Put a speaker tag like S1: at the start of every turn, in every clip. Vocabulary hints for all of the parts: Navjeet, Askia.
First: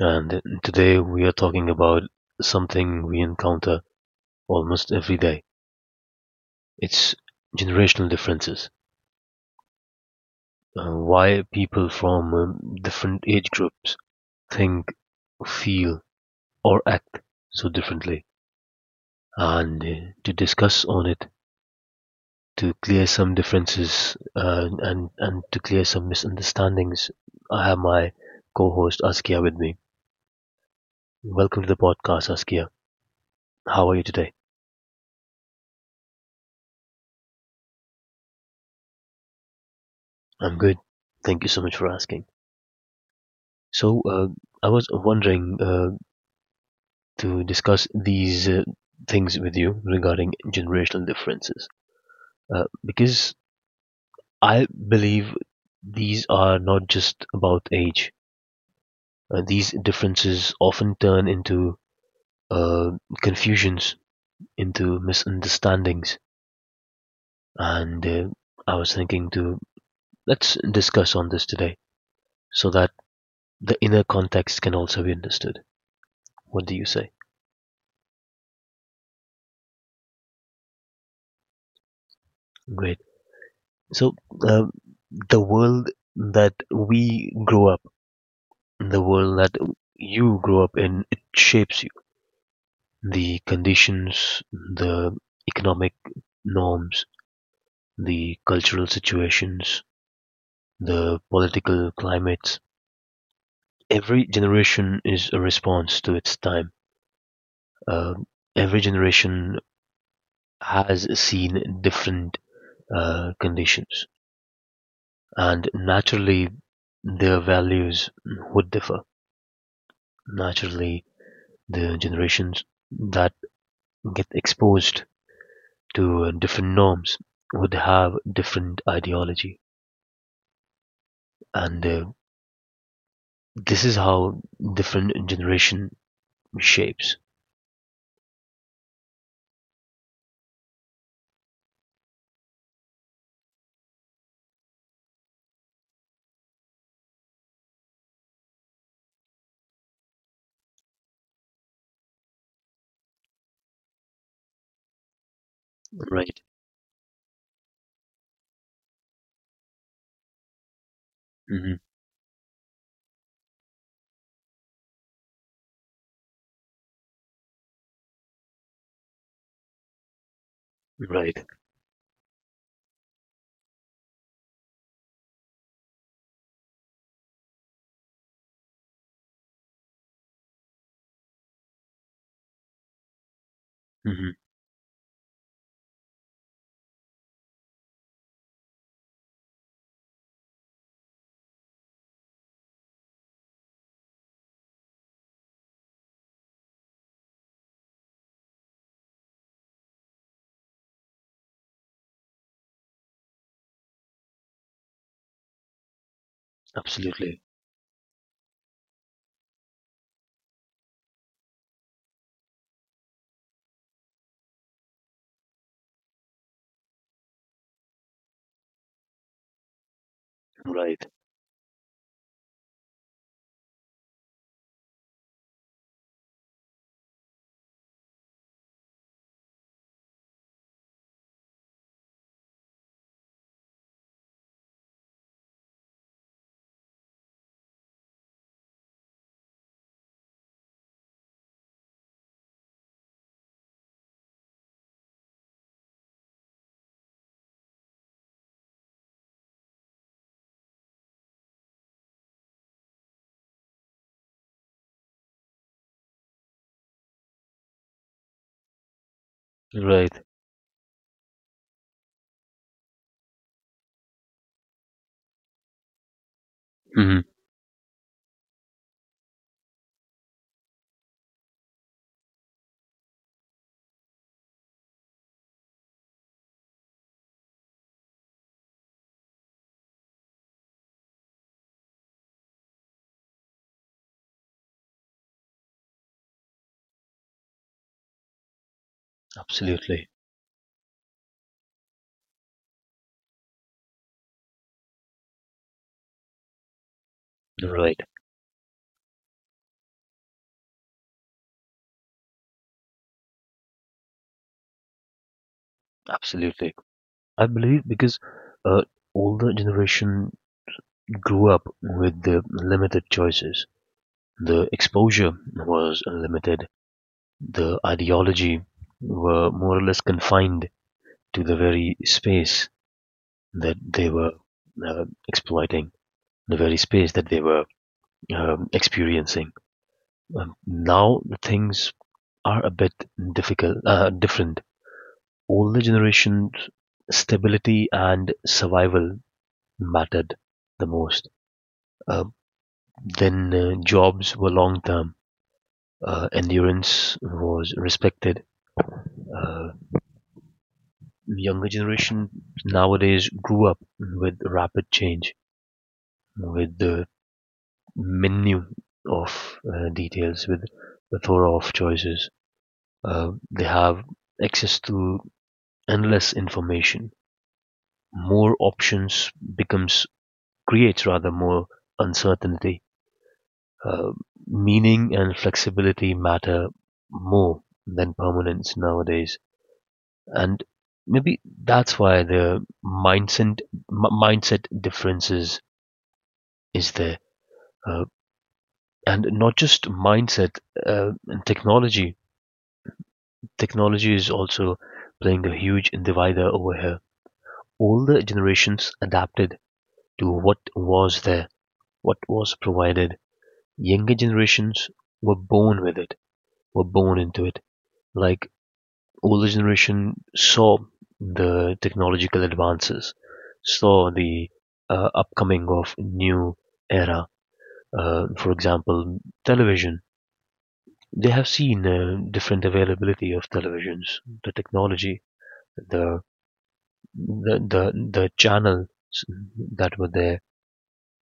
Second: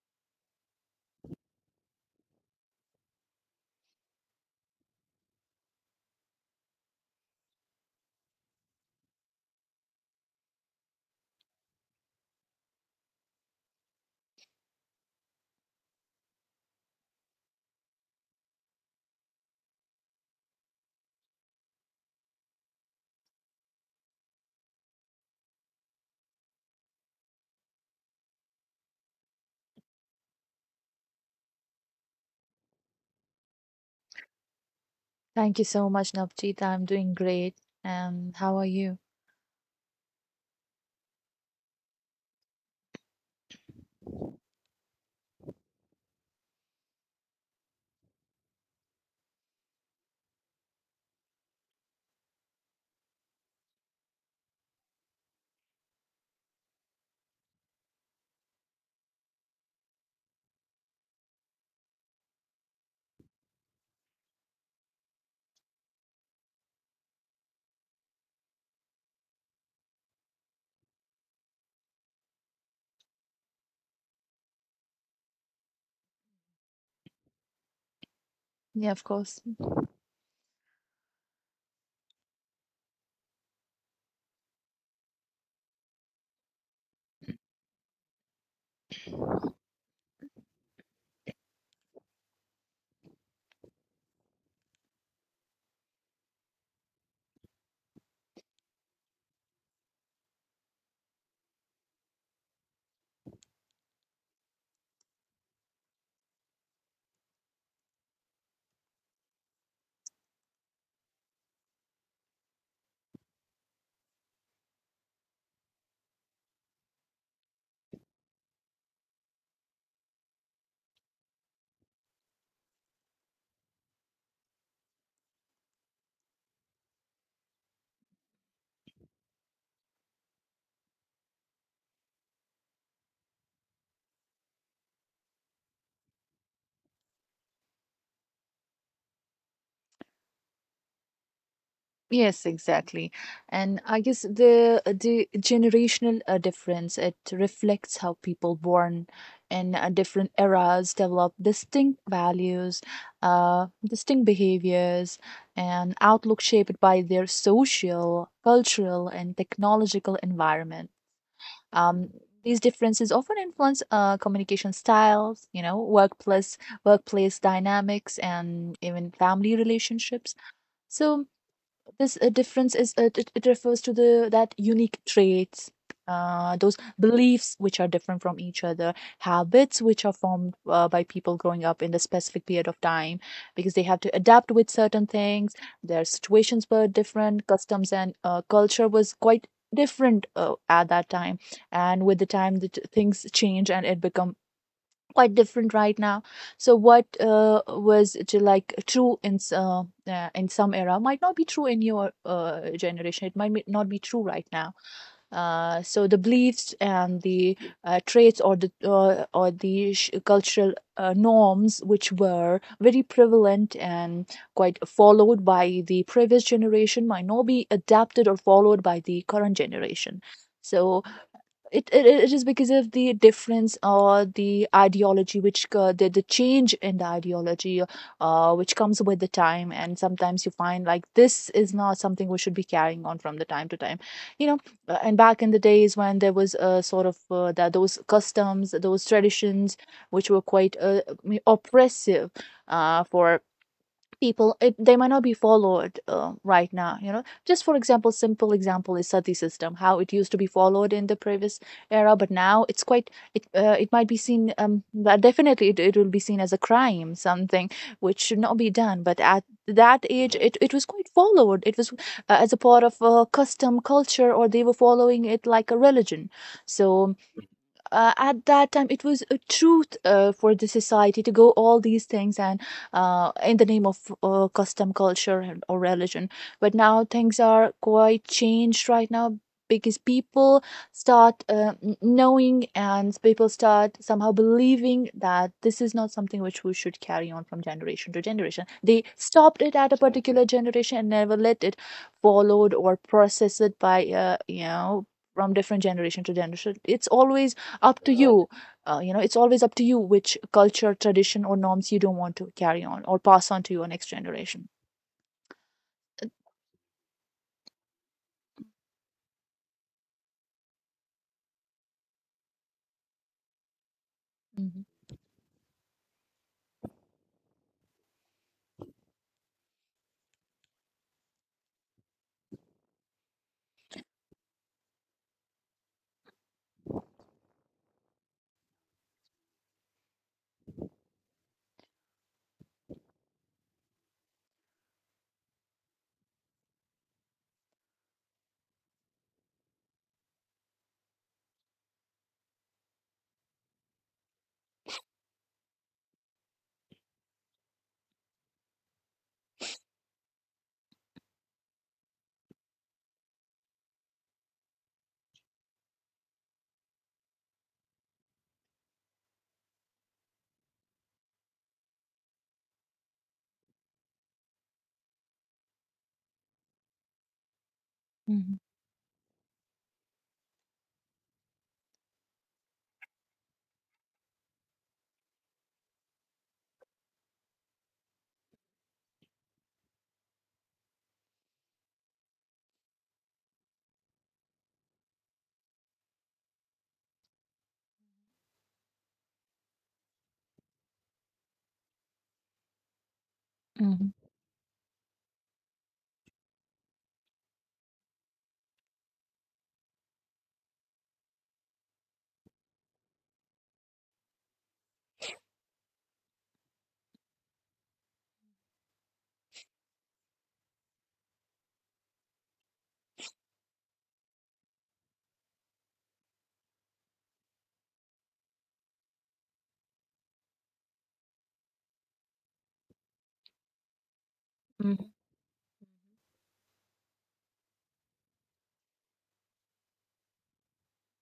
S1: and today we are talking about something we encounter almost every day. It's generational differences. Why people from different age groups think, feel, or act so differently. And to discuss on it, to clear some differences, and to clear some misunderstandings, I have my co host Askia with me. Welcome to the podcast, Askia. How are you today?
S2: Thank you so much, Navjeet. I'm doing great. And how are you?
S1: I'm good. Thank you so much for asking. So, I was wondering to discuss these things with you regarding generational differences, because I believe these are not just about age. These differences often turn into uh, confusions, into misunderstandings, and I was thinking to let's discuss on this today so that the inner context can also be understood. What do you say?
S2: Yeah, of course.
S1: Great. So uh, the world that we grow up, the world that you grow up in, it shapes you. The conditions, the economic norms, the cultural situations, the political climates. Every generation is a response to its time. Uh, every generation has seen different conditions, and naturally, their values would differ. Naturally, the generations that get exposed to different norms would have different ideology, and this is how different generation shapes.
S2: Yes, exactly. And I guess the generational difference, it reflects how people born in different eras develop distinct values, distinct behaviors, and outlook
S1: Right.
S2: shaped by their social, cultural, and technological environment.
S1: Hmm.
S2: Um, these differences often influence communication styles, you know, workplace dynamics, and even family relationships. So
S1: Right.
S2: this difference is it refers to the that unique traits, those beliefs which are different from each other, habits which are formed by people growing up in the specific period of time because they have to
S1: Hmm.
S2: adapt with certain things. Their situations were different, customs and culture was quite different at that time, and with the time things change and it become quite different right now. So what was to like true in in some era might not be true in your generation. It not be true right now. So the beliefs and
S1: Absolutely.
S2: the traits, or the cultural norms which were very prevalent and quite followed by the previous generation might not be adapted or followed by the current generation. So
S1: Right.
S2: it it is because of the difference or the ideology which the change in the ideology which comes with the time. And sometimes you find like this is not something we should be carrying on from the time to time, you know. And back in the days when there was a sort of that, those customs, those traditions which were quite oppressive for people, they might not be followed right now, you know. Just for example, simple example is sati system, how it used to be followed in the previous era. But now it's quite, it might be seen, um, but definitely it will be seen as a crime, something which should not be done. But at that
S1: Right.
S2: age, it was quite followed. It was as a part of custom, culture, or they were following it like a religion. So
S1: Hmm.
S2: at that time it was a truth for the society to go all these things, and in the name of custom, culture, and or religion. But now things are quite changed right now because people knowing, and people start somehow believing that this is not something which we should carry on from generation to generation. They stopped it at a
S1: Absolutely.
S2: particular generation and never let it followed or processed by, you know, from different generation to generation. It's always up
S1: Right.
S2: to you, you know, it's always up to you which culture, tradition, or norms you don't want to carry on or pass on to your next generation.
S1: Absolutely. I believe because uh, older generation grew up with the limited choices. The
S2: Mhm.
S1: exposure was limited. The ideology were more or less confined to the very space that they were exploiting, the very space that they were experiencing. Now things are a bit difficult, different. Older generations, stability and survival mattered the most. Uh, then jobs were long term. Endurance was respected. Uh, younger generation nowadays grew up with rapid change, with the menu of details, with the plethora of choices. They have access to endless information. More
S2: Mhm.
S1: options becomes creates rather more uncertainty. Uh, meaning and flexibility matter more than permanence nowadays, and maybe that's why the mindset differences is there. Uh, and not just mindset and technology.
S2: Mhm.
S1: Technology is also playing a huge divider over here. Older generations adapted to what was there, what was provided. Younger generations were born with it, were born into it. Like older generation saw the technological advances, saw the upcoming of new era. For example, television they have seen different availability of televisions, the
S2: Mhm.
S1: technology, the the the, the channels that were there.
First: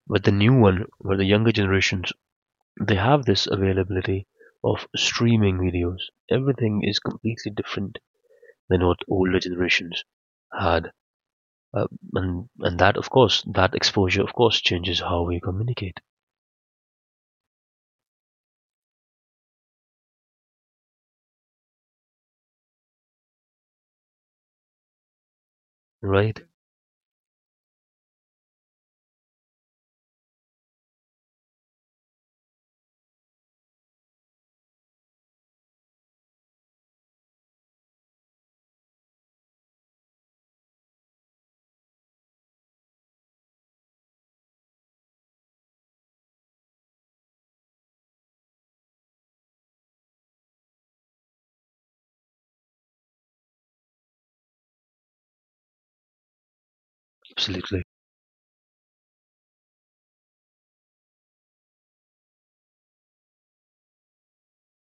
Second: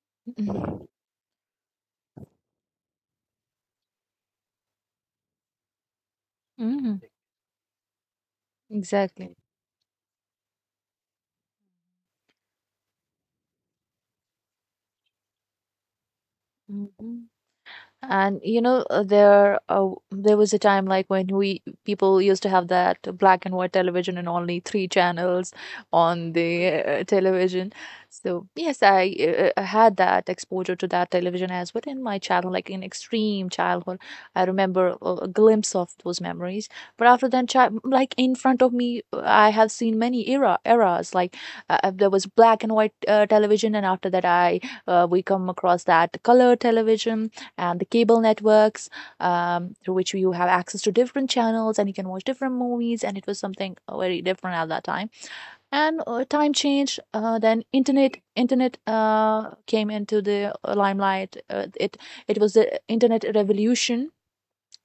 S1: But the new one,
S2: Mhm.
S1: where the younger generations, they have this availability of streaming videos. Everything is
S2: Mhm.
S1: completely different than what
S2: Exactly.
S1: older generations had, uh, and that of course, that exposure of course changes how we communicate.
S2: Mhm. And you know, there was a time like when we people used to have that black and white television and only 3 channels on
S1: Right?
S2: the television. So yes, I had that exposure to that television as well in my childhood, like in extreme childhood. I remember a glimpse of those memories. But after that, child, like in front of me, I have seen many eras. Like there was black and white television, and after that, I we come across that color television and the cable networks, through which you have access to different channels and you can watch different movies, and it was something very different at that time. And time changed. Then
S1: Absolutely.
S2: internet came into the limelight. It was the internet revolution,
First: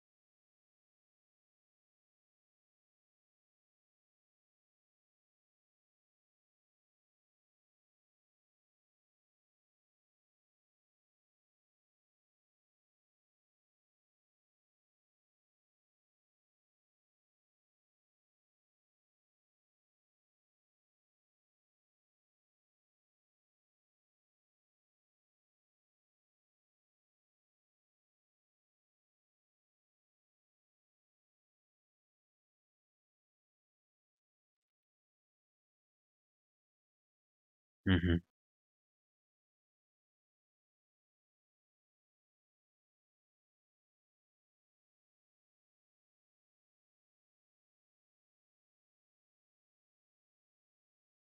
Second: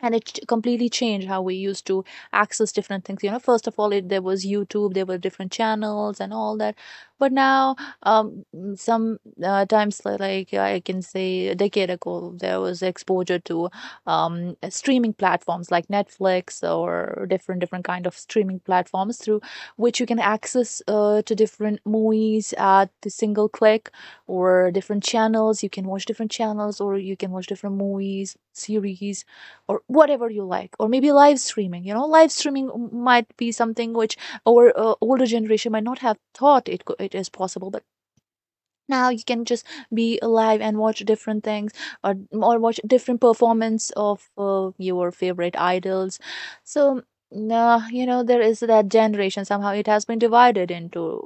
S2: and it completely changed how we used to access different things, you know. First of all, there was YouTube, there were different channels and all that. But now, some times, like I can say a decade ago, there was exposure to, streaming platforms like Netflix or different kind of streaming platforms through which you can access to different movies at the single click, or different channels. You can watch different channels or you can watch different movies, series, or whatever you like. Or maybe live streaming, you know, live streaming might be something which our older generation might not have thought it is possible. But
S1: Hmm.
S2: now you can just be alive and watch different things, or watch different performance of your favorite idols. So nah, you know, there is that generation, somehow it has been divided into,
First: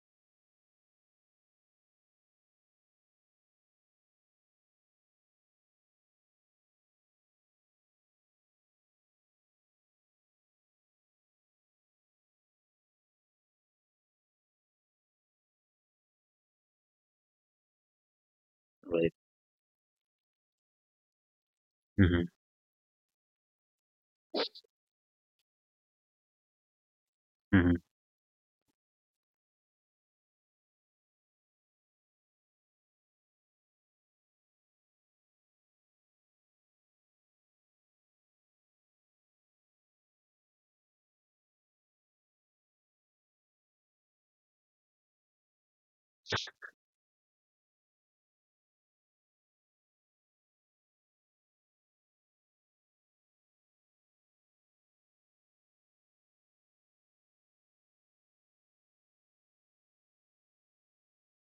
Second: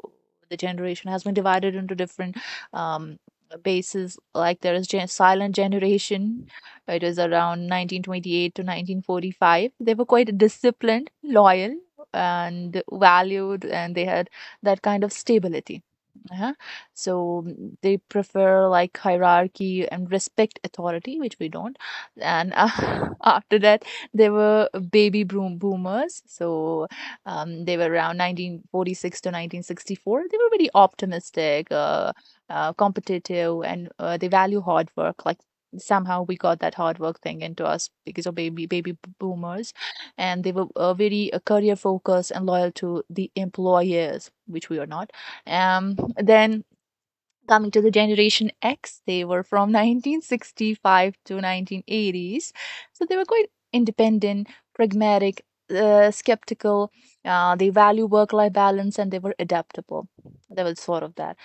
S2: the generation has been divided into different, um, bases. Like there is silent generation. It is around 1928 to 1945. They were quite disciplined, loyal, and valued, and they had that kind of stability. Uh-huh. So mm, they prefer like
S1: Right.
S2: hierarchy and respect authority, which we don't.
S1: Hmm.
S2: And after that, they were baby boom boomers. So
S1: Hmm.
S2: they were around 1946 to 1964. They were very optimistic, competitive, and they value hard work. Like somehow we got that hard work thing into us because of baby boomers, and they were very career focused and loyal to the employers, which we are not. Um, then coming to the generation X, they were from 1965 to 1980s. So they were quite independent, pragmatic, skeptical. They value work life balance, and they were adaptable. There was sort of that.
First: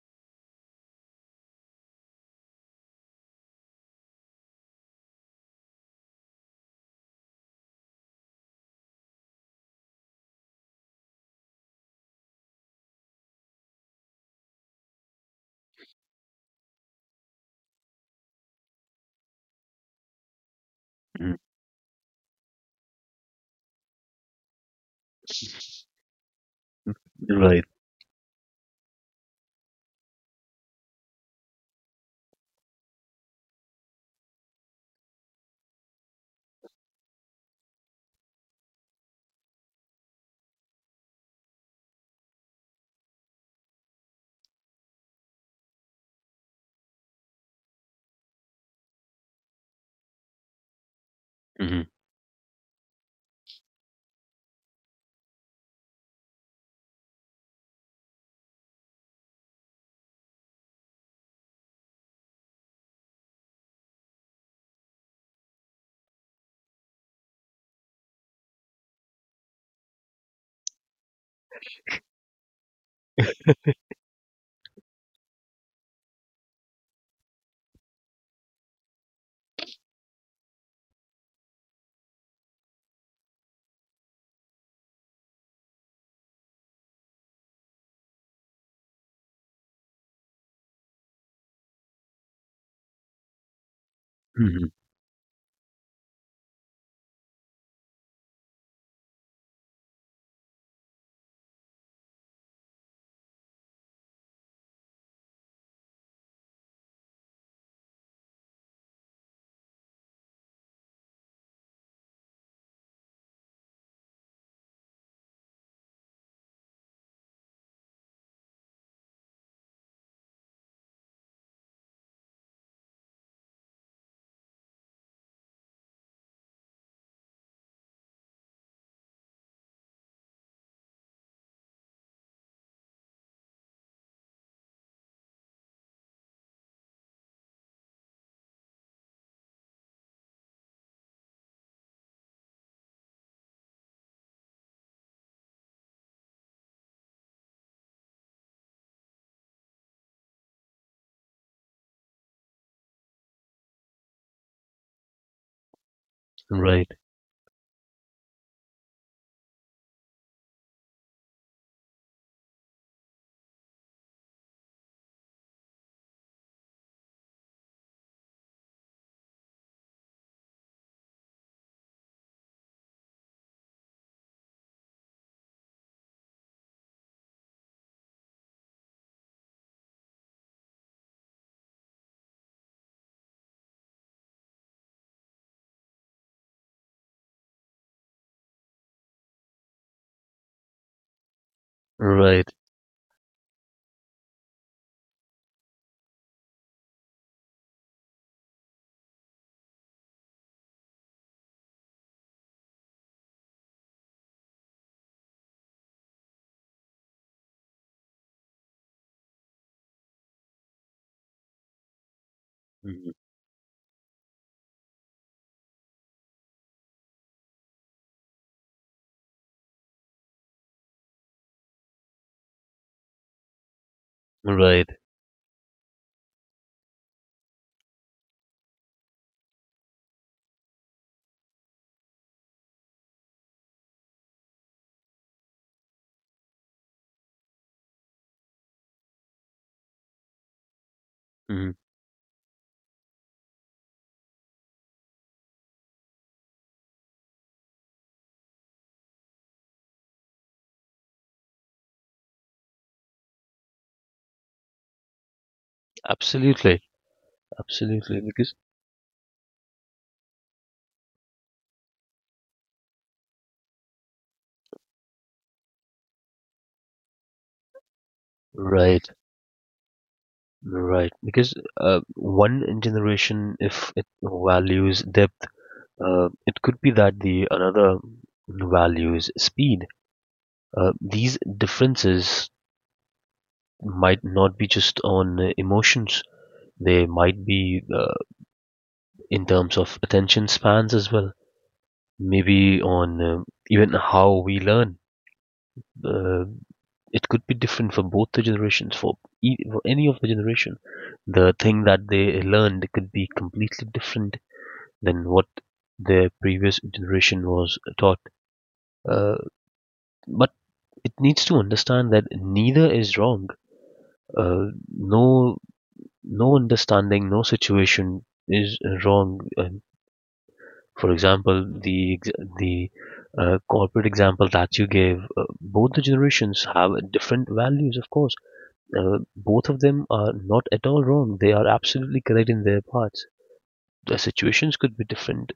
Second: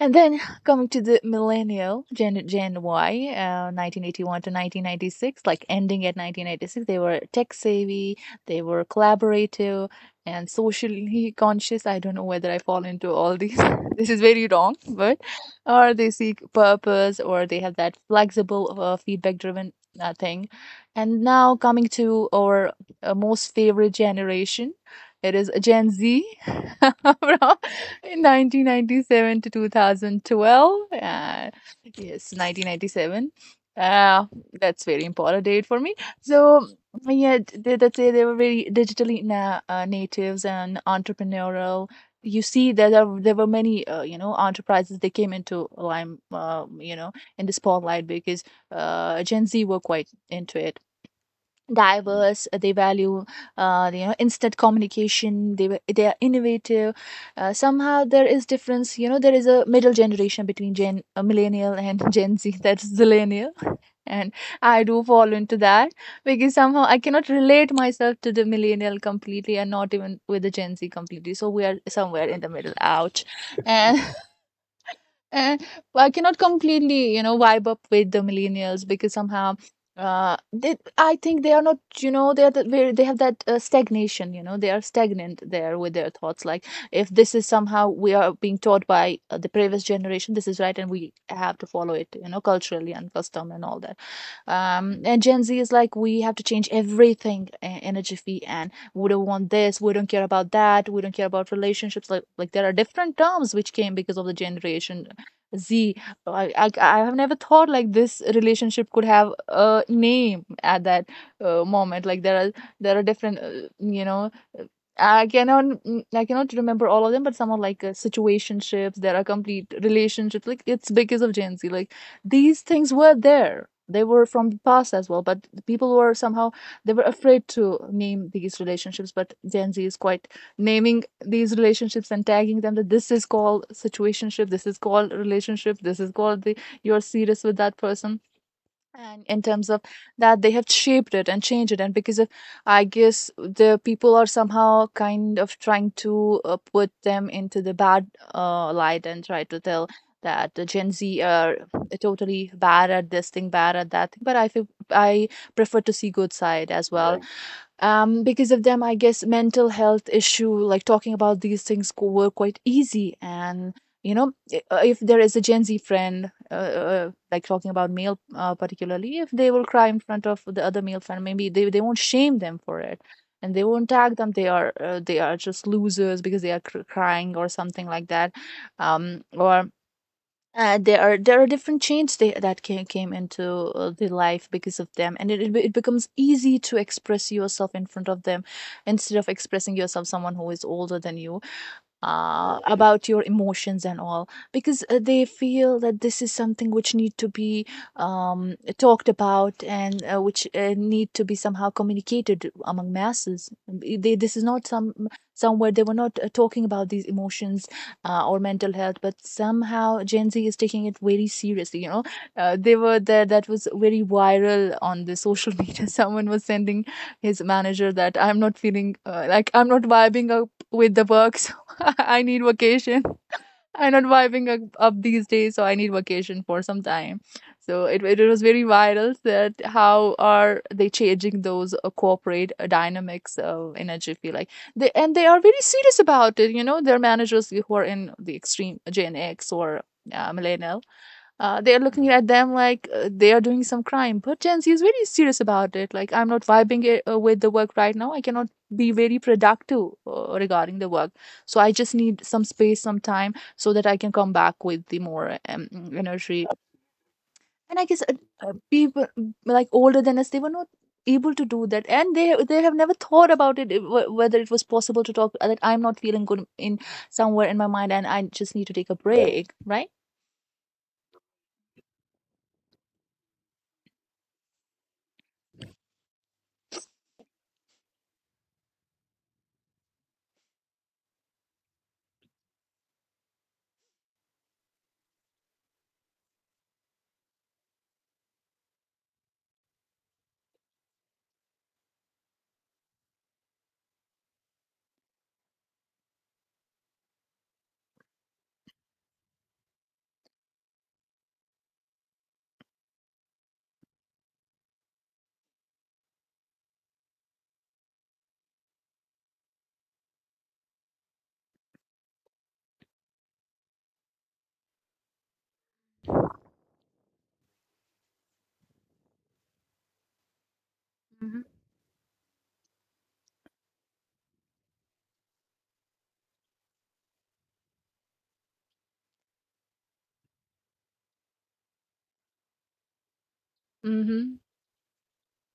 S2: And then coming to the millennial, Gen Y, 1981 to 1996, like ending at 1996, they were tech savvy, they were collaborative, and socially conscious. I don't know whether I fall into all these. This is very wrong, but, or they seek purpose, or they have that flexible, feedback-driven thing. And
S1: Hmm.
S2: now coming to our most favorite generation, it is Gen Z. From
S1: Right.
S2: in 1997 to 2012. Yes, 1997. Uh, that's very important date for me. So yeah, they, that say they were very digitally na natives and entrepreneurial. You see that there were many, you know, enterprises, they came into you know, in the spotlight because Gen Z were quite into it.
S1: Hmm.
S2: Diverse, they value, you know, instant communication. They are innovative. Somehow there is difference, you know. There is a middle generation between gen millennial and Gen Z, that's zillennial. And I do fall into that, because somehow I cannot relate myself to the millennial completely and not even with the Gen Z completely. So we are somewhere in the middle. Ouch. And and I cannot completely, you know, vibe up with the millennials, because somehow they, I think they are not, you know, they are the, where they have that stagnation, you know. They are stagnant there with their thoughts. Like, if this is somehow we are being taught by the previous generation, this is right, and we have to follow it, you know, culturally and custom and all that.
S1: Hmm.
S2: Um, and Gen Z is like we have to change everything in a jiffy, and we don't want this, we don't care about that, we don't care about relationships. Like there are different terms which came because of the generation Z. I have never thought like this relationship could have a name at that moment. Like there are, there are different you know, uh, I cannot, I cannot remember all of them, but some are like situationships. There are complete relationships. Like, it's because of Gen Z. Like, these things were there, they were from the past as well, but the people were somehow, they were afraid to name these relationships. But Gen Z is quite naming these relationships and tagging them, that this is called situationship, this is called relationship, this is called the you're serious with that person. And in terms of that, they have shaped it and changed it. And because of, I guess, the people are somehow kind of trying to put them into the bad light and try to tell that the Gen Z are totally bad at this thing, bad at that thing. But I feel I prefer to see good side as
S1: Right.
S2: well. Because of them, I guess, mental health issue, like talking about these things were quite easy. And you know, if there is a Gen Z friend, like talking about male, particularly if they will cry in front of the other male friend, maybe they won't shame them for it. And they won't tag them they are just losers because they are crying or something like that. Or there are different chains that came into the life because of them. And it becomes easy to express yourself in front of them instead of expressing yourself someone who is older than you
S1: Right.
S2: about your emotions and all. Because they feel that this is something which need to be talked about and which need to be somehow communicated among masses. This is not some, somewhere they were not talking about these emotions or mental health. But somehow Gen Z is taking it very seriously, you know. They were
S1: Mhm.
S2: there, that was very viral on the social media. Someone was sending his manager that I'm not feeling, like I'm not vibing up with the work. I need vacation. I'm not vibing up
S1: Right.
S2: up these days, so I need vacation for some time. So it was very viral, that how are they changing those corporate dynamics of energy feel like they, and they are very serious about it. You know, their managers who are in the extreme Gen X or millennial, they
S1: Mhm.
S2: are looking at them like they are doing some crime. But Gen Z is very serious about it. Like, I'm not vibing it, with the work right now. I cannot be very productive regarding the work. So I just need some space, some time, so that I can come back with the more energy.
S1: Absolutely.
S2: And I guess
S1: Absolutely. Because
S2: people, like older than us, they were not able to do that, and they have never thought about it, whether it was possible to talk, that I'm not feeling good in somewhere in my mind and I just need to take a
S1: right,
S2: break, right.
S1: right. Because one generation, if it values depth, it could be that the another values speed. These differences might not be just on emotions. They might be in terms of attention spans as well. Maybe on even how we learn. Uh, it could be different for both the generations for any of the generation the thing that they learned could be completely different than what their previous generation was taught, uh, but it needs to understand that neither is wrong, uh, no, no understanding, no situation is wrong. And for
S2: Mhm.
S1: example, the corporate example that you gave, both the generations have different values of course. Both of them are not at all wrong. They are absolutely correct in their parts. The situations could be different.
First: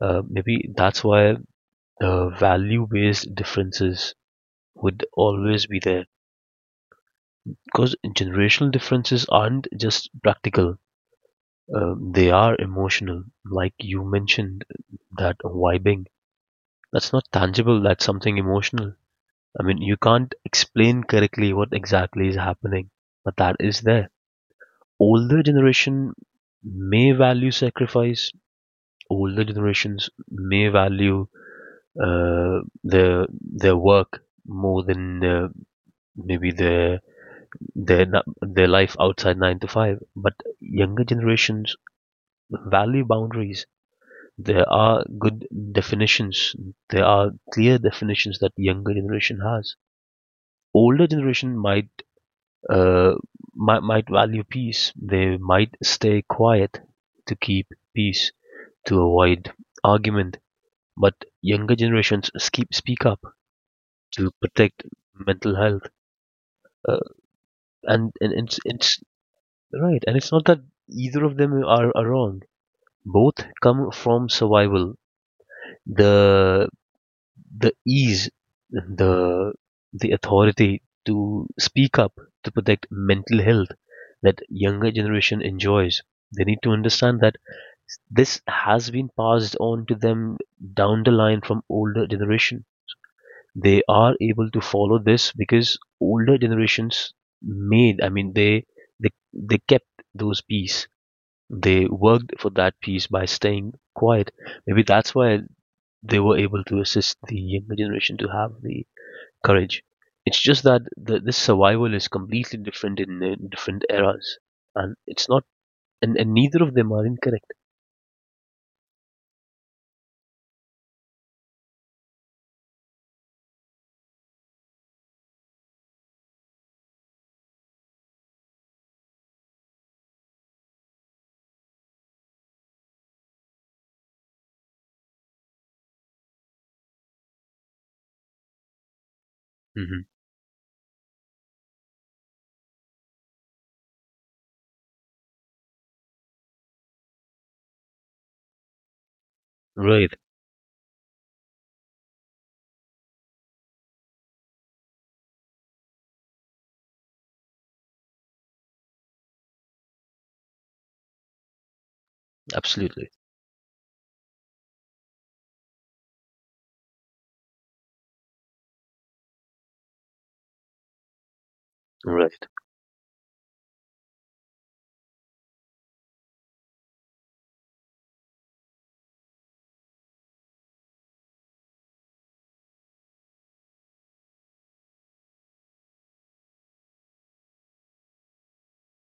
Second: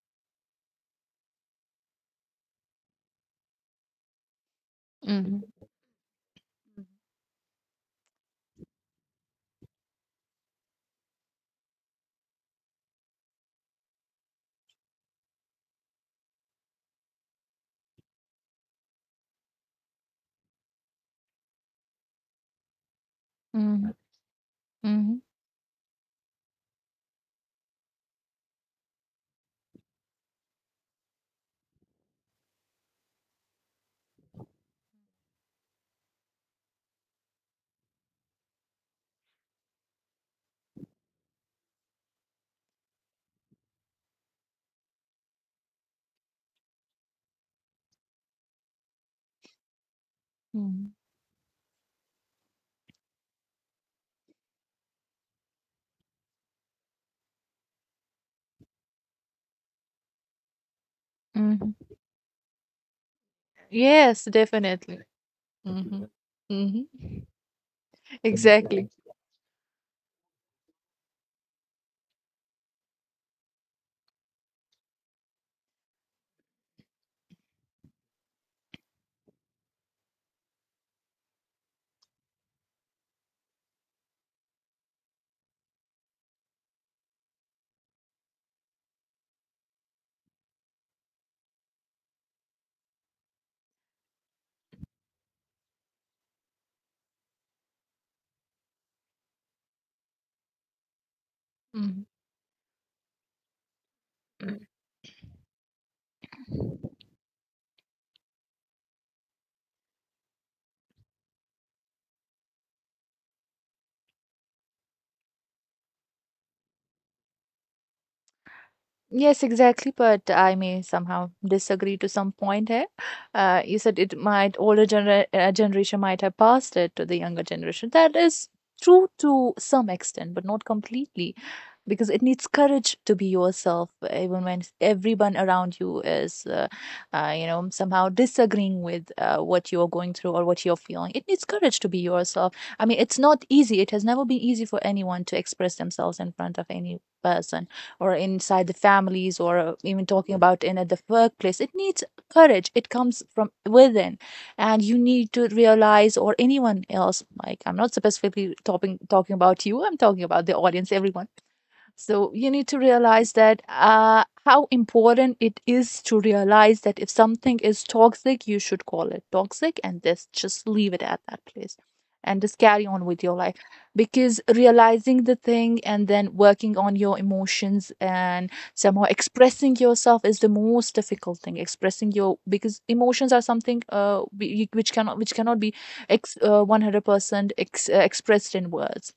S1: Maybe that's why value based differences would
S2: Mm-hmm.
S1: always be there. Because generational differences aren't just practical, they are emotional. Like you mentioned, that vibing. That's not tangible, that's something emotional. I mean, you can't explain correctly what exactly is happening, but that is
S2: Mhm,
S1: there.
S2: mhm,
S1: Older generation may value sacrifice. Older generations may value uh, their their work more than maybe their their life outside 9 to 5, but younger generations value boundaries. There are good definitions, there are clear definitions that younger generation has.
S2: mhm,
S1: Older generation uh, might value peace. They might stay quiet to keep peace, to avoid argument, but
S2: mhm.
S1: younger generations keep speak up
S2: Yes,
S1: to protect
S2: definitely.
S1: mental health.
S2: Mhm,
S1: Uh,
S2: mhm.
S1: and it's
S2: Exactly.
S1: it's right, and it's not that either of them are wrong. Both come from survival. The the ease, the the authority to speak up to protect mental health that younger generation enjoys. They need to understand that this has been passed on to them down the line from older generation. They are able to follow this because older generations made, I mean, they they kept those peace. They
S2: Mhm.
S1: worked for that peace by staying quiet.
S2: Mm.
S1: Maybe that's why they were able to assist the younger generation to have the courage. It's just that this survival is completely different in the different eras, and it's not, and neither of them are incorrect.
S2: Yes, exactly. But I may somehow disagree to some point here. You said it might, older generation might have passed it to the younger generation. That is true to some extent, but not completely. Because it needs courage to be yourself even when everyone around you is you know, somehow disagreeing with what you're
S1: Hmm.
S2: going through or what you're feeling. It needs courage to be yourself. I mean, it's not easy, it has never been easy for anyone to express themselves in front of any person or inside the families or even
S1: Right,
S2: talking about in at the workplace. It needs courage, it comes from within. And you need to realize, or anyone else, like I'm not specifically talking about you, I'm talking about the audience, everyone. So you need to
S1: absolutely.
S2: realize that how important it is to realize that if something is toxic, you should call it toxic and this just leave it at that place and
S1: Right,
S2: just carry on with your life. Because realizing the thing and then working on your emotions and somehow expressing yourself is the most difficult thing. Expressing your, because emotions are something which cannot, which cannot be ex 100% ex expressed in words,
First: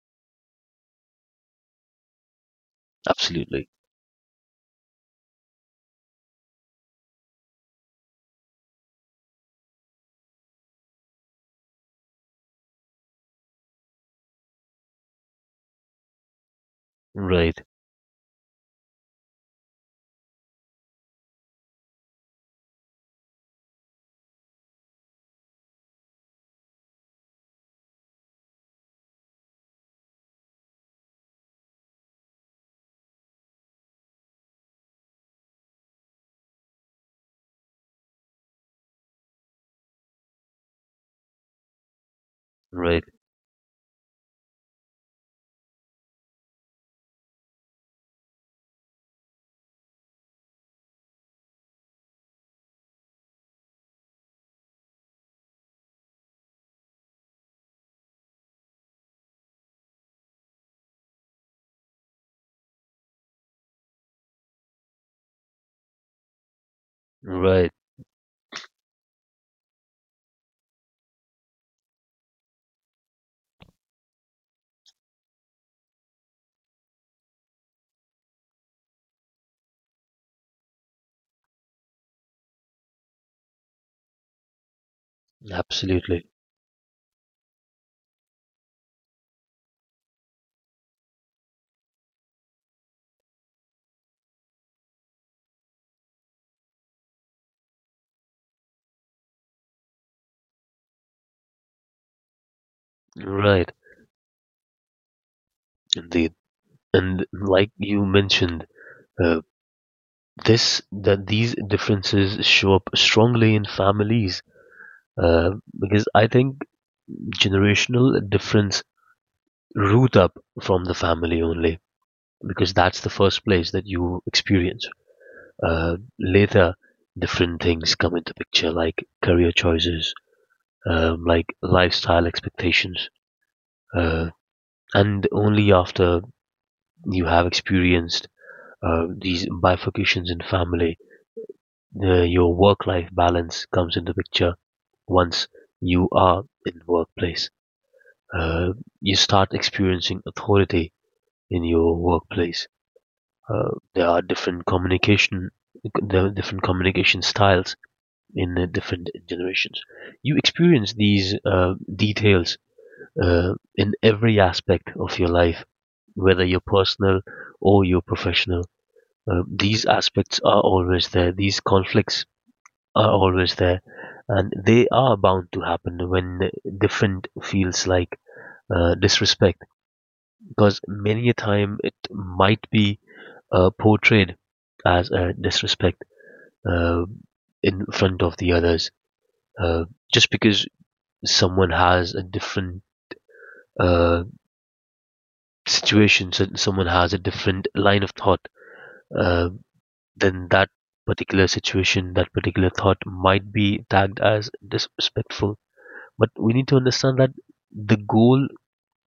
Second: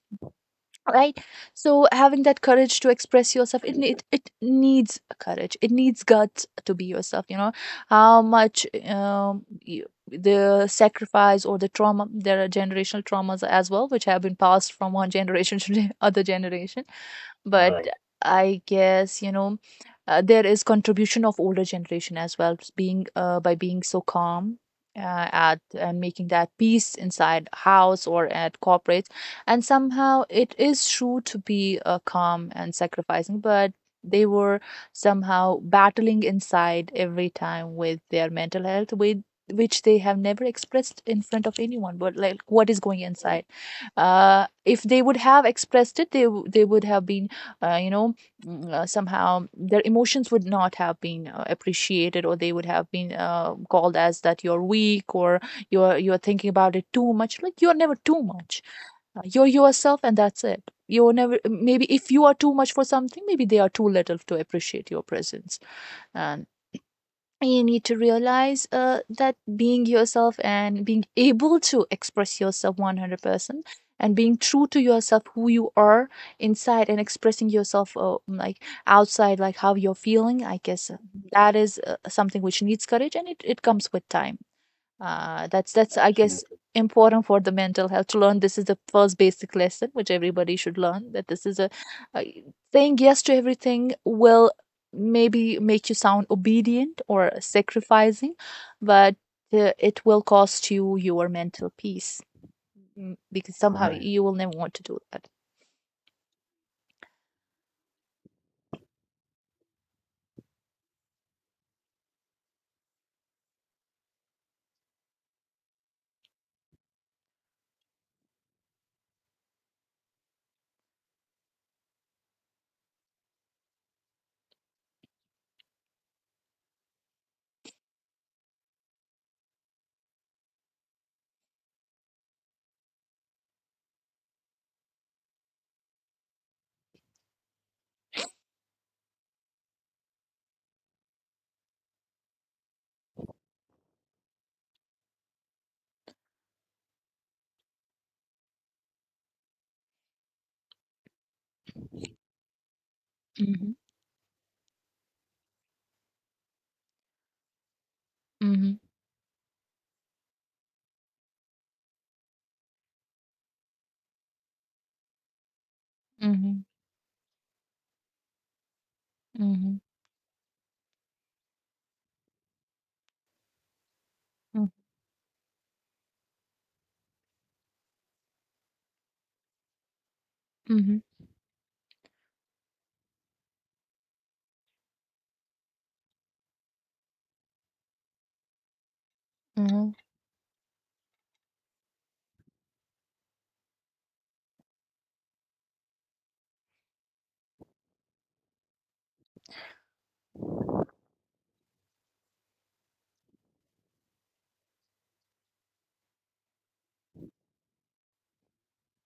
S2: right. So having that courage to express yourself,
S1: absolutely.
S2: it needs courage, it needs guts to be yourself, you know. How much the sacrifice or the trauma, there are generational traumas as well which have been passed from one generation to the other generation.
S1: Right,
S2: But Right. I guess, you know, there is contribution of older generation as well, being by being so calm at and making that peace inside house or at corporate. And somehow it is true to be calm and sacrificing, but they were somehow battling inside every time with their mental health, with which they have never expressed in front of anyone, but like what is going,
S1: right,
S2: Right, inside. If they would have expressed it, they would have been you know, somehow their emotions would not have been appreciated, or they would have been called as that you're weak, or you're thinking about it too much, like you're never too much. You're yourself and that's it. You're never, maybe if you are too much for something, maybe they are too little to appreciate your presence. And you
S1: right,
S2: need to realize that being yourself and being able to express yourself 100% and being true to yourself who you are inside, and expressing yourself like outside, like how you're feeling, I guess that is something which needs courage, and it comes with time. That's I
S1: absolutely.
S2: guess, Absolutely, important for the mental health to learn. This is the first basic lesson which everybody should learn, that this is a, saying yes to everything will maybe make you sound obedient or sacrificing, but it will cost you your mental peace. Because
S1: Right.
S2: somehow, Right, you will never want to do that.
S1: Indeed, and like you mentioned, uh, this that these differences show up strongly in families, uh, because I think generational difference root up from the family only because that's the first place that you experience. Later, different things come into picture like career choices, like lifestyle expectations, uh, and only after you have experienced these bifurcations in family your work-life balance comes into picture once you are in the workplace. Uh, you start experiencing authority in your workplace. Uh,
S2: Mm-hmm.
S1: there are different communication, there are different communication styles in the
S2: Mm-hmm.
S1: different generations. You experience these details in every aspect of your life, whether you're
S2: Mm-hmm.
S1: personal or you're professional. Uh,
S2: Mm-hmm.
S1: these aspects are always there. These conflicts are always there and they are bound to happen when different feels like disrespect, because
S2: Mm-hmm.
S1: many a time it might be portrayed as a disrespect uh, in front of the others, uh,
S2: Mm-hmm.
S1: just because someone has a different uh, someone has a different line of thought, uh, then that particular situation, that particular thought might be tagged as disrespectful. But we need to understand that the goal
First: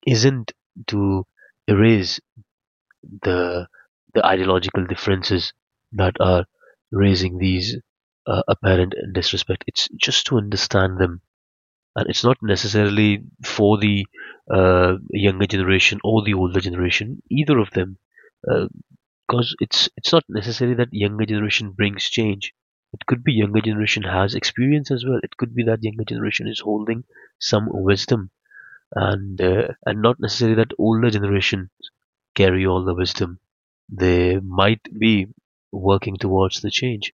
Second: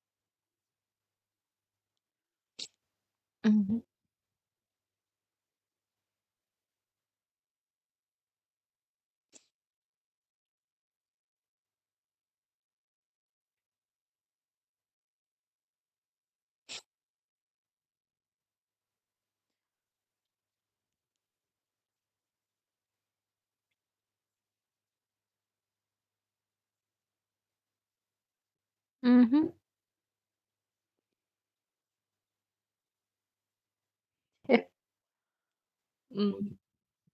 S1: isn't to erase the
S2: Mhm,
S1: ideological differences that are raising these apparent disrespect. It's just to understand them, and it's not necessarily for the younger generation or the older generation, either of them, because it's not necessarily that younger generation brings change. It could be younger generation has experience as well. It could be that younger generation is holding some wisdom, and
S2: mhm.
S1: not necessarily that older generation carry all the wisdom. They
S2: Yeah.
S1: might be working
S2: Mm,
S1: towards the change.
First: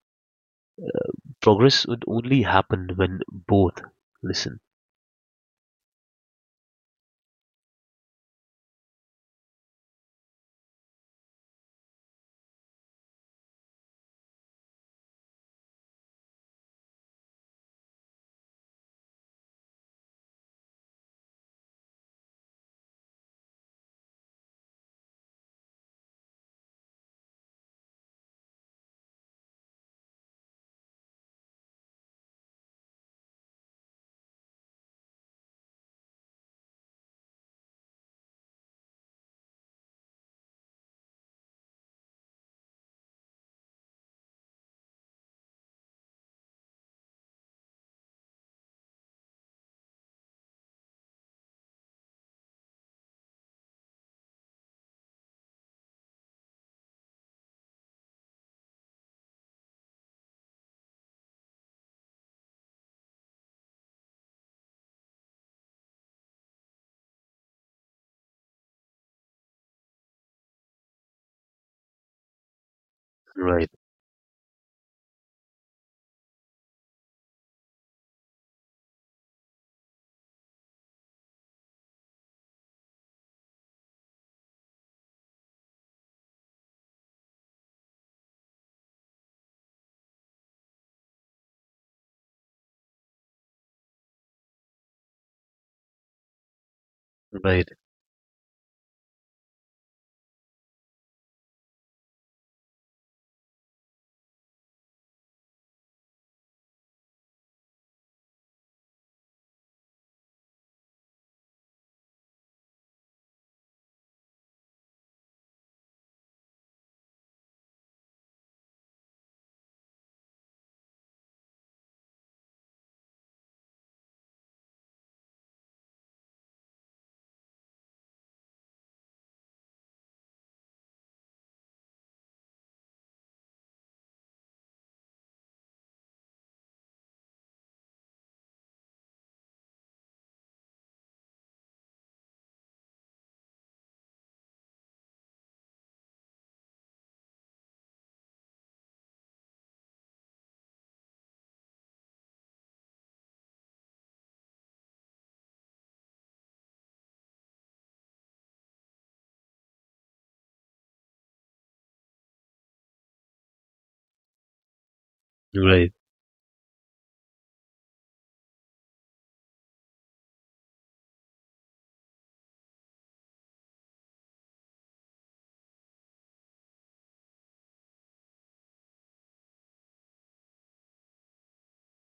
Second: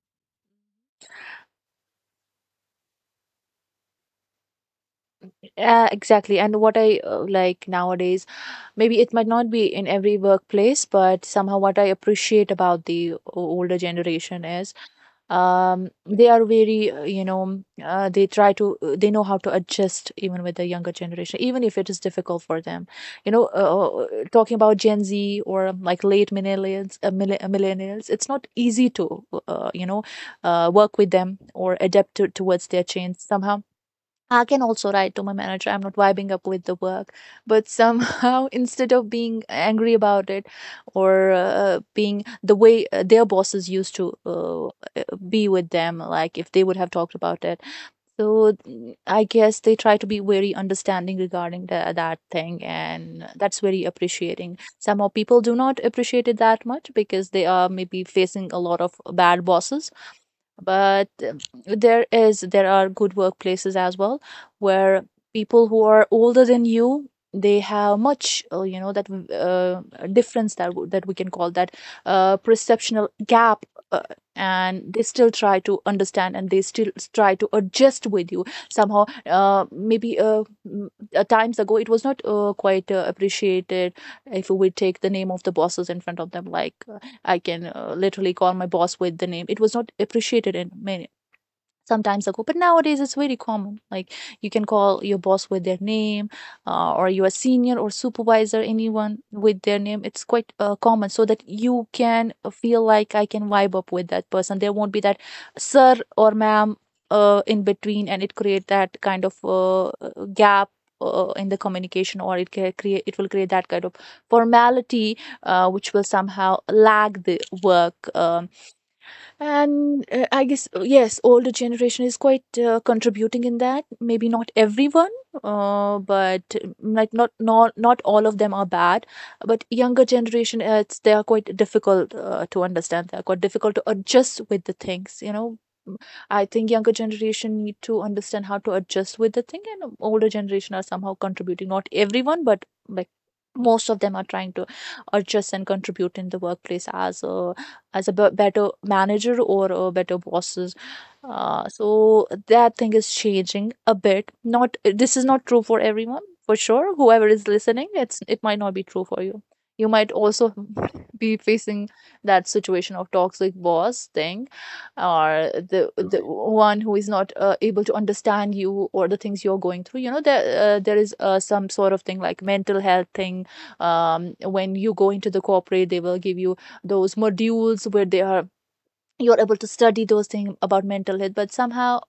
S1: Progress would only happen when both listen.
S2: exactly. And what I like nowadays, maybe it might not be in every workplace, but somehow what I appreciate about the older generation is, they are very you know, they try to they know how to adjust even with the younger generation, even if it is difficult for them. You know, talking about Gen Z, or like late millennials, millennials, it's not easy to you know, work with them or adapt towards their change somehow. I can also write to my manager, I'm not vibing up with the work. But somehow, instead of being angry about it, or being the way their bosses used to be with them, like if they would have talked about it. So I guess they try to be very understanding regarding that thing. And that's very appreciating. Somehow people do not appreciate it that much because they are maybe facing a lot of bad bosses, but there are good workplaces as well, where people who are older than you, they have much you know that difference, that we can call that perceptional gap.
S1: Right,
S2: uh, and they still try to understand, and they still try to adjust with you somehow. Maybe times ago, it was not quite appreciated if we take the name of the bosses in front of them. Like I can literally call my boss with the name. It was not appreciated in many sometimes ago, but nowadays it's very common. Like you can call your boss with their name, or your
S1: right,
S2: senior or supervisor, anyone with their name. It's quite common, so that you can feel like I can vibe up with that person. There won't be that sir or ma'am in between, and it create that kind of gap in the communication. Or it can create, it will create that kind of formality which will somehow lag the work. And I guess yes, older generation is quite contributing in that, maybe not everyone, but like, not all of them are bad. But younger generation, it's, they are quite difficult to understand, they're quite difficult to adjust with the things, you know. Mm, I think younger generation need to understand how to adjust with the thing, and older generation are somehow contributing, not everyone, but like most of them are trying to adjust and contribute in the workplace as a better manager or a better bosses. So that thing is changing a bit. Not, this is not true for everyone, for sure whoever is listening, it might not be true for you. You might also be facing that situation of toxic boss thing, or the
S1: right.
S2: the one who is not able to understand you or the things you're going through, you know. There is some sort of thing, like mental health thing. When you go into the corporate, they will give you those modules where they are you're able to study those things about mental health. But somehow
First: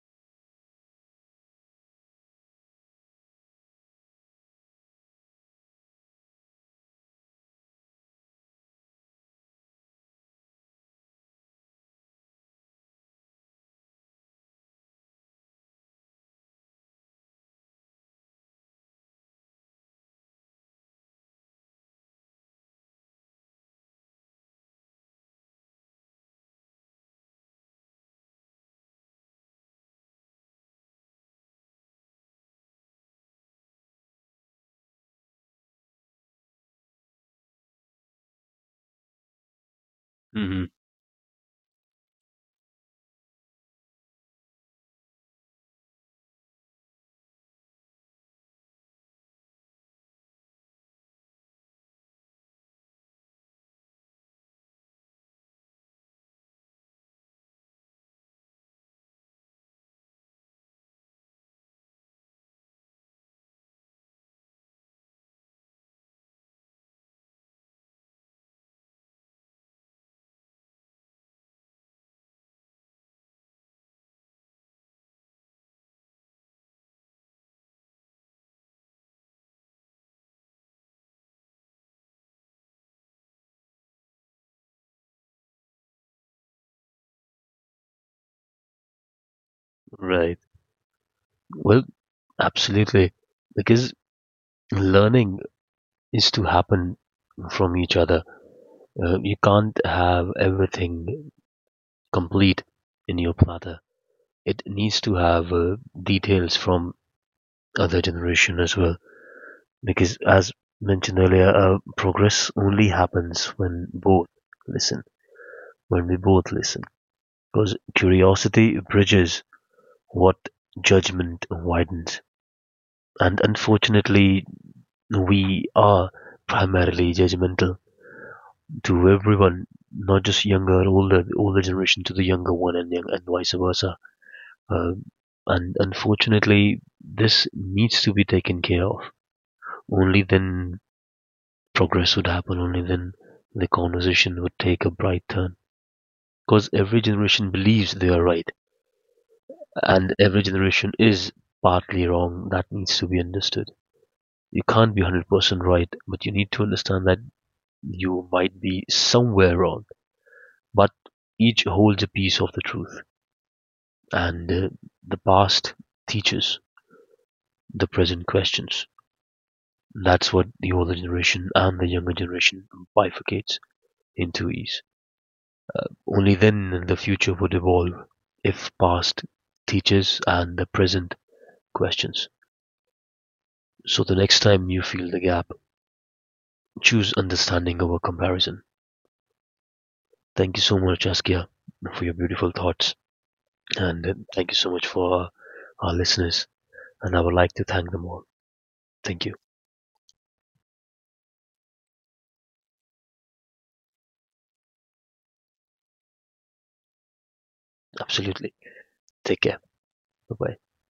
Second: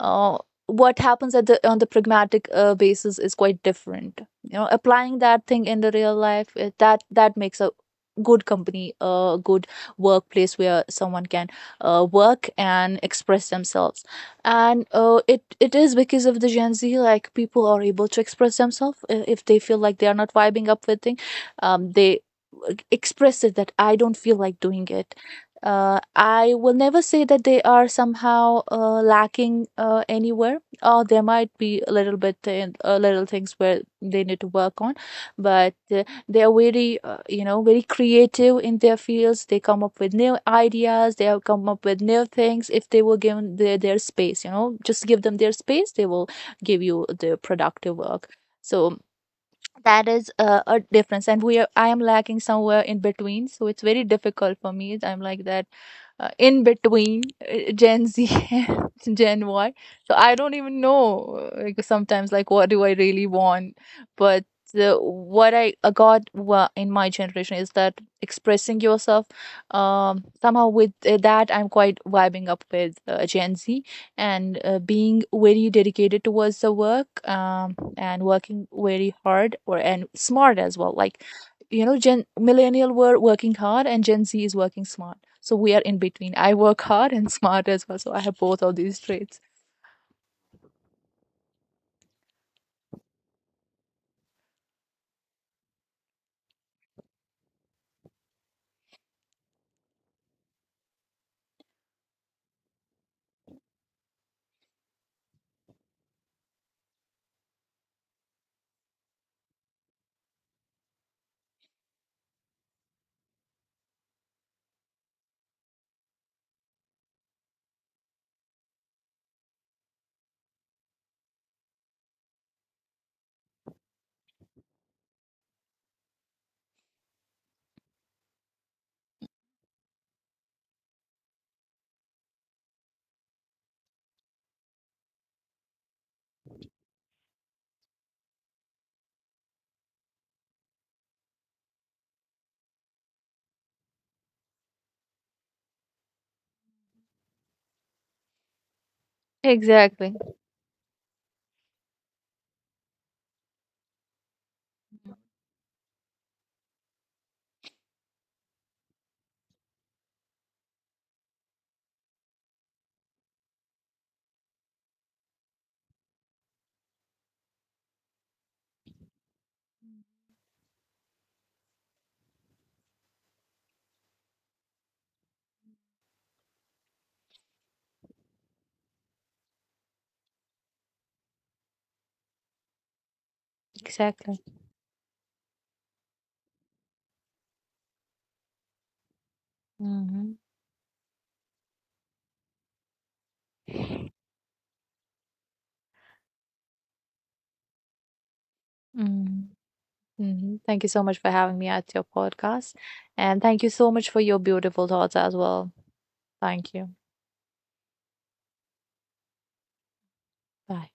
S2: uh, what happens at the, on the pragmatic basis is quite different, you know, applying that thing in the real life, that makes a good company, a good workplace where someone can work and express themselves. And it is because of the Gen Z, like people are able to express themselves, if they feel like they are not vibing up with thing. They express it that I don't feel like doing it. I will never say that they are somehow lacking anywhere. There might be a little bit little things where they need to work on, but they are very you know, very creative in their fields. They come up with new
S1: Hmm.
S2: ideas. They have come up with new things if they were given their space. You know, just give them their space. They will give you the productive work. So that is a difference. And we are I am lacking somewhere in between, so it's very difficult for me. I'm like that, in between, Gen Z and Gen Y. So I don't even know, like sometimes, like what do I really want. But what I got in my generation is that expressing yourself, somehow with that, I'm quite vibing up with Gen Z. And being very dedicated towards the work, and working very hard or and smart as well. Like, you know, Gen millennial were working hard and Gen Z is working smart, so we are in between. I work hard and smart as well, so I have both of these traits.
S1: Right. Well, absolutely, because learning is to happen from each other. You can't have everything complete in your platter. It needs to have details from other generation as well. Because as mentioned earlier, progress only happens when both listen, when we both listen. Because curiosity bridges what judgment widens. And unfortunately, we are primarily judgmental to everyone, not just younger, older, the older generation to the younger one, and young, and vice versa. Uh, and unfortunately, this needs to be taken care of. Only then progress would happen only when the conversation would take a bright turn. Because every generation believes they are right, and
S2: Exactly.
S1: every generation is partly wrong. That needs to be understood. You can't be 100% right, but you need to understand that you might be somewhere wrong. But each holds a piece of the truth, and the past teaches, the present questions. That's what the older generation and the younger generation bifurcates into is. Only then the future would evolve, if past teaches and the present questions. So the
S2: Exactly.
S1: next time you feel the gap, choose understanding over comparison.
S2: Hmm.
S1: Thank you so much, Askia, for your beautiful thoughts. And thank you so much for our listeners. And I would like to thank them all. Thank you.
S2: Mhm, mhm. Thank you so much for having me at your podcast. And thank you so much for your beautiful thoughts as well. Thank you.
S1: Absolutely. Take care. Bye bye.
S2: Bye.